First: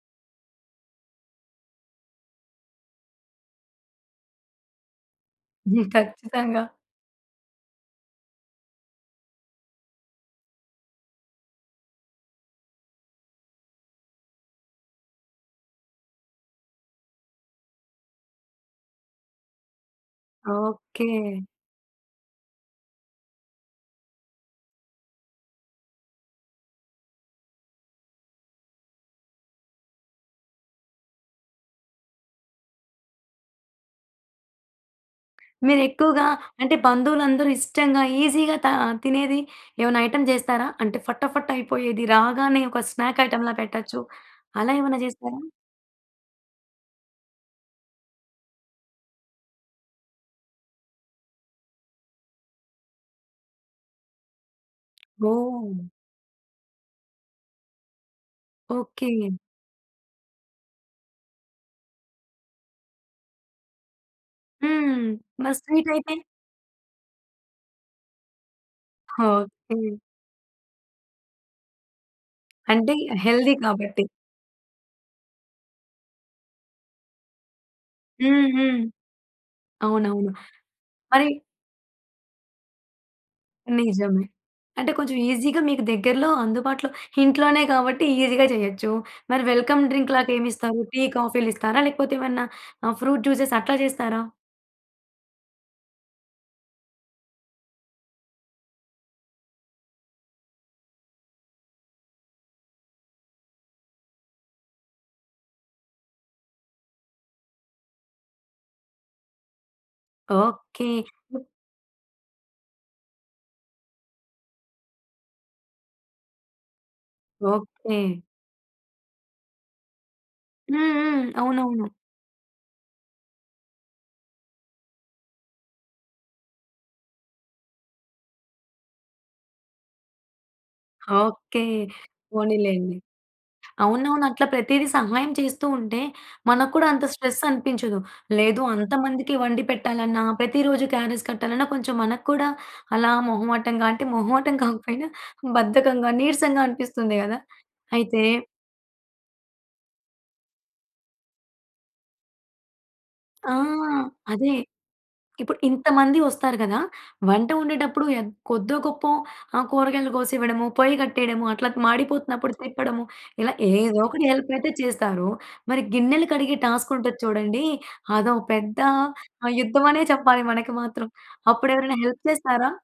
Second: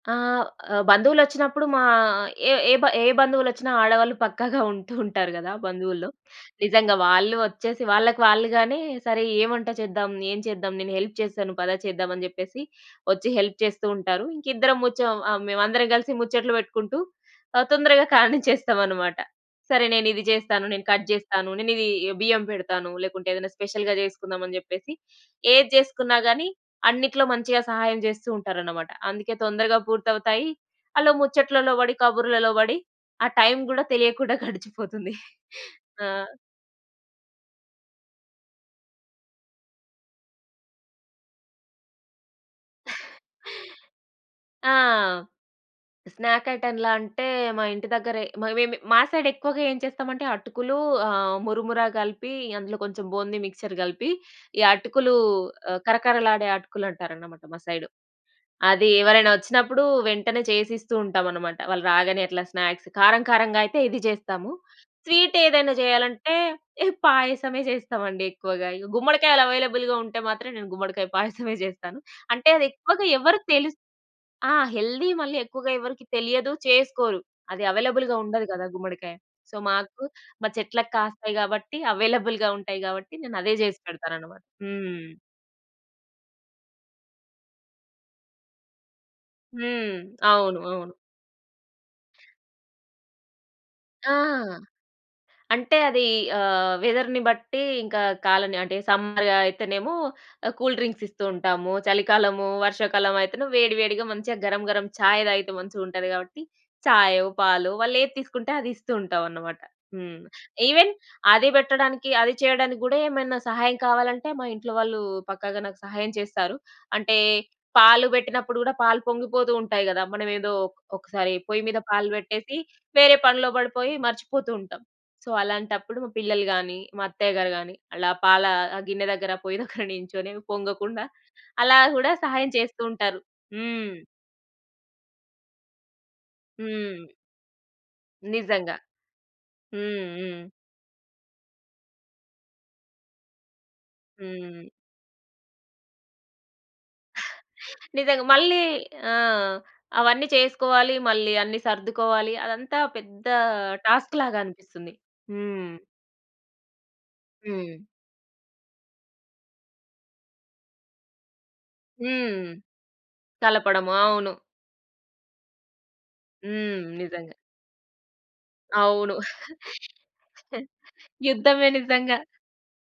ఆహ్, ఆహ్, బంధువులొచ్చినప్పుడు మా ఏ ఏ బ ఏ బంధువులొచ్చిన ఆడవాళ్ళు పక్కాగా ఉంటూ ఉంటారు గదా హ్మ్. బంధువుల్లో. ఖచ్చితంగా. నిజంగా. వాళ్ళు ఒచ్చేసి, వాళ్ళకి వాళ్ళుగానే "సరే ఏ వంట చేద్దాం? ఏం చేద్దాం? నేను హెల్ప్ చేస్తాను. పద చేద్దాం" అని చెప్పేసి ఒచ్చి హెల్ప్ చేస్తూ ఉంటారు. ఇంకిద్దరం ముచ్చం ఆహ్, మేమందరం గలిసి ముచ్చట్లు వెట్టుకుంటూ, ఆహ్, తొందరగా కానిచ్చేస్తామనమాట. "సరే, నేనిది జేస్తాను. నేను ఓకే. కట్ జేస్తాను. నేనిదీ బియ్యం పెడతాను. లేకుంటే, ఏదన్నా స్పెషల్‌గా జేసుకుందామని" చెప్పేసి ఏది జేసుకున్నా గానీ, అన్నిటిలో మంచిగా సహాయం జేస్తూ ఉంటారనమాట. అందుకే తొందరగా పూర్తవుతాయి. అలా ముచ్చట్లలో బడి, కబుర్లలో బడి ఆ టైమ్ గూడా తెలియకుండా గడిచిపోతుంది. మీరు ఆ! ఎక్కువగా, అంటే బంధువులందరూ ఇష్టంగా, ఈజీగా తా తినేది ఏవన్నా ఐటెమ్ జేస్తారా? అంటే ఫట ఫట్ అయిపోయేది. రాగానే ఒక స్నాక్ ఐటెమ్‌లా పెట్టొచ్చు. అలా ఆ! ఏమన్నా జేస్తారా? స్నాక్ ఐటం‌లా అంటే, మా ఇంటి దగ్గరే, మా వేమి మా సైడెక్కువగా ఏం చేస్తామంటే అటుకులూ, ఆహ్, మురుమురా కలిపి అందులో కొంచం బూంది మిక్చర్ గలిపి, ఈ అటుకులూ ఓహ్! ఆహ్, కరకరలాడే అటుకులు అంటారనమాట మా సైడు. అది ఎవరైనా ఓకే. ఒచ్చినప్పుడూ వెంటనే చేసిస్తూ ఉంటామనమాట, వాళ్ళు రాగానే అట్లా స్నాక్స్. కారం కారంగా అయితే ఇది జేస్తాము, హ్మ్. మన స్వీటేదైనా స్వీటయితే? జెయ్యాలంటే, ఇహ పాయసమే చేస్తామండి ఎక్కువగా. ఇవి గుమ్మడికాయలు ఓకే. అవైలబుల్‌గా ఉంటే మాత్రం నేను గుమ్మడికాయ పాయసమే జేస్తాను. అంటే, అది అంటే, ఎక్కువగా ఎవ్వరు హెల్తీ తెలుస్ కాబట్టి. ఆ! హెల్దీ మళ్ళీ ఎక్కువగా ఎవరికీ తెలియదు, చేసుకోరు. అది అవైలబుల్‌గా హ్మ్. ఉండదు గదా హ్మ్. గుమ్మడికాయ. సో, మాకు అవునవును. మా చెట్లకు మరి కాస్తాయి గాబట్టి, అవైలబుల్‌గా ఉంటాయి గాబట్టి, నేనదే జేసి నిజమే. పెడతాననమాట. అంటే, హ్మ్. కొంచెం ఈజీ‌గా మీకు దగ్గరలో, అందుబాటులో, ఇంట్లోనే గాబట్టి ఈజీ‌గా జెయచ్చు. మరి వెల్కమ్‌ హ్మ్. అవును. డ్రింక్‌లాగేమిస్తారు? అవును. టీ, కాఫీలిస్తారా? లేకపోతే, ఏవన్నా ఆహ్, ఫ్రూట్ జ్యూసెస్, అట్లా ఆ! చేస్తారా? అంటే, అదీ ఆహ్, వెదర్‌ని బట్టీ, ఇంకా కాలని అంటే, సమ్మర్ ఆహ్, అయితేనేమో ఆహ్, కూల్‌డ్రింక్సిస్తూ ఉంటాము. చలికాలము, వర్షాకాలవయితెను వేడివేడిగా మంచిగా గరం‌గరం చాయ్ దాగితే మంచిగుంటది గాబట్టి, చాయో, పాలో వాళ్ళేది తీసుకుంటే అది ఇస్తూ ఉంటావన్నమాట. హ్మ్. ఓకే. ఈవెన్ అదీ బెట్టడానికి, అది చెయడానికి గూడా ఏమైనా సహాయం కావాలంటే, మా ఇంట్లోవాళ్ళూ పక్కాగా నాకు సహాయం చేస్తారు. అంటే, పాలు ఓకే. బెట్టినప్పుడు గూడా పాలు పొంగిపోతూ ఉంటాయి గదా! మనమేదో హ్మ్. హ్మ్. ఒకొక్కసారి పొయ్యి మీద అవునవును. పాలు బెట్టేసి, వేరే పనిలో బడిపోయి మర్చిపోతూ ఉంటాం. సో, అలాంటప్పుడు మా పిల్లలు గానీ, మా అత్తయ్య గారు గానీ, అలా పాలా ఆహ్, గిన్నె దగ్గర, పొయ్యి దగ్గర నించొని పొంగకుండా, ఓకే. అలా గూడా సహాయం చేస్తూ పోనిలేండి. ఉంటారు. హ్మ్. అవునవును. అట్లా ప్రతీది సహాయం చేస్తూ ఉంటే, మనకు కూడా అంత హ్మ్. స్ట్రెస్సనిపించదు. లేదు, నిజంగా. అంత మందికి వండి హ్మ్. పెట్టాలన్నా, హ్మ్. ప్రతి రోజు క్యారేజ్ కట్టాలన్నా, కొంచం మనకు కూడా అలా మొహమాటం‌గా, అంటే, మొహమాటం హ్మ్. కాకపోయినా బద్ధకంగా, నీరసంగా అనిపిస్తుంది గదా! అయితే నిజంగా. మళ్ళీ ఆ! అవన్నీ చేసుకోవాలి. మళ్ళీ అన్ని సర్దుకోవాలి. అదంతా పెద్దా ఆ! టాస్క్‌లాగా అదే. అనిపిస్తుంది. ఇప్పుడు హ్మ్. ఇంతమంది వస్తారు గదా! వంట హ్మ్. ఒండేటప్పుడు యగ్ కొద్దోగొప్పో ఆహ్, కూరగాయలు గోసివ్వడము, పొయ్యి కట్టెయడము, అట్లా త్ హ్మ్. మాడిపోతున్నప్పుడు తిప్పడము, ఇలా కలపడము. ఏదో ఒకటి అవును. హెల్పయితే చేస్తారు. మరి గిన్నెలు కడిగే హ్మ్. టాస్కుంటది నిజంగా. చూడండీ, అదో పెద్ద అవును. ఆహ్, యుద్ధమనే చెప్పాలి మనకి మాత్రం. యుద్ధమే అప్పుడెవరైనా నిజంగా. హెల్ప్ చేస్తారా?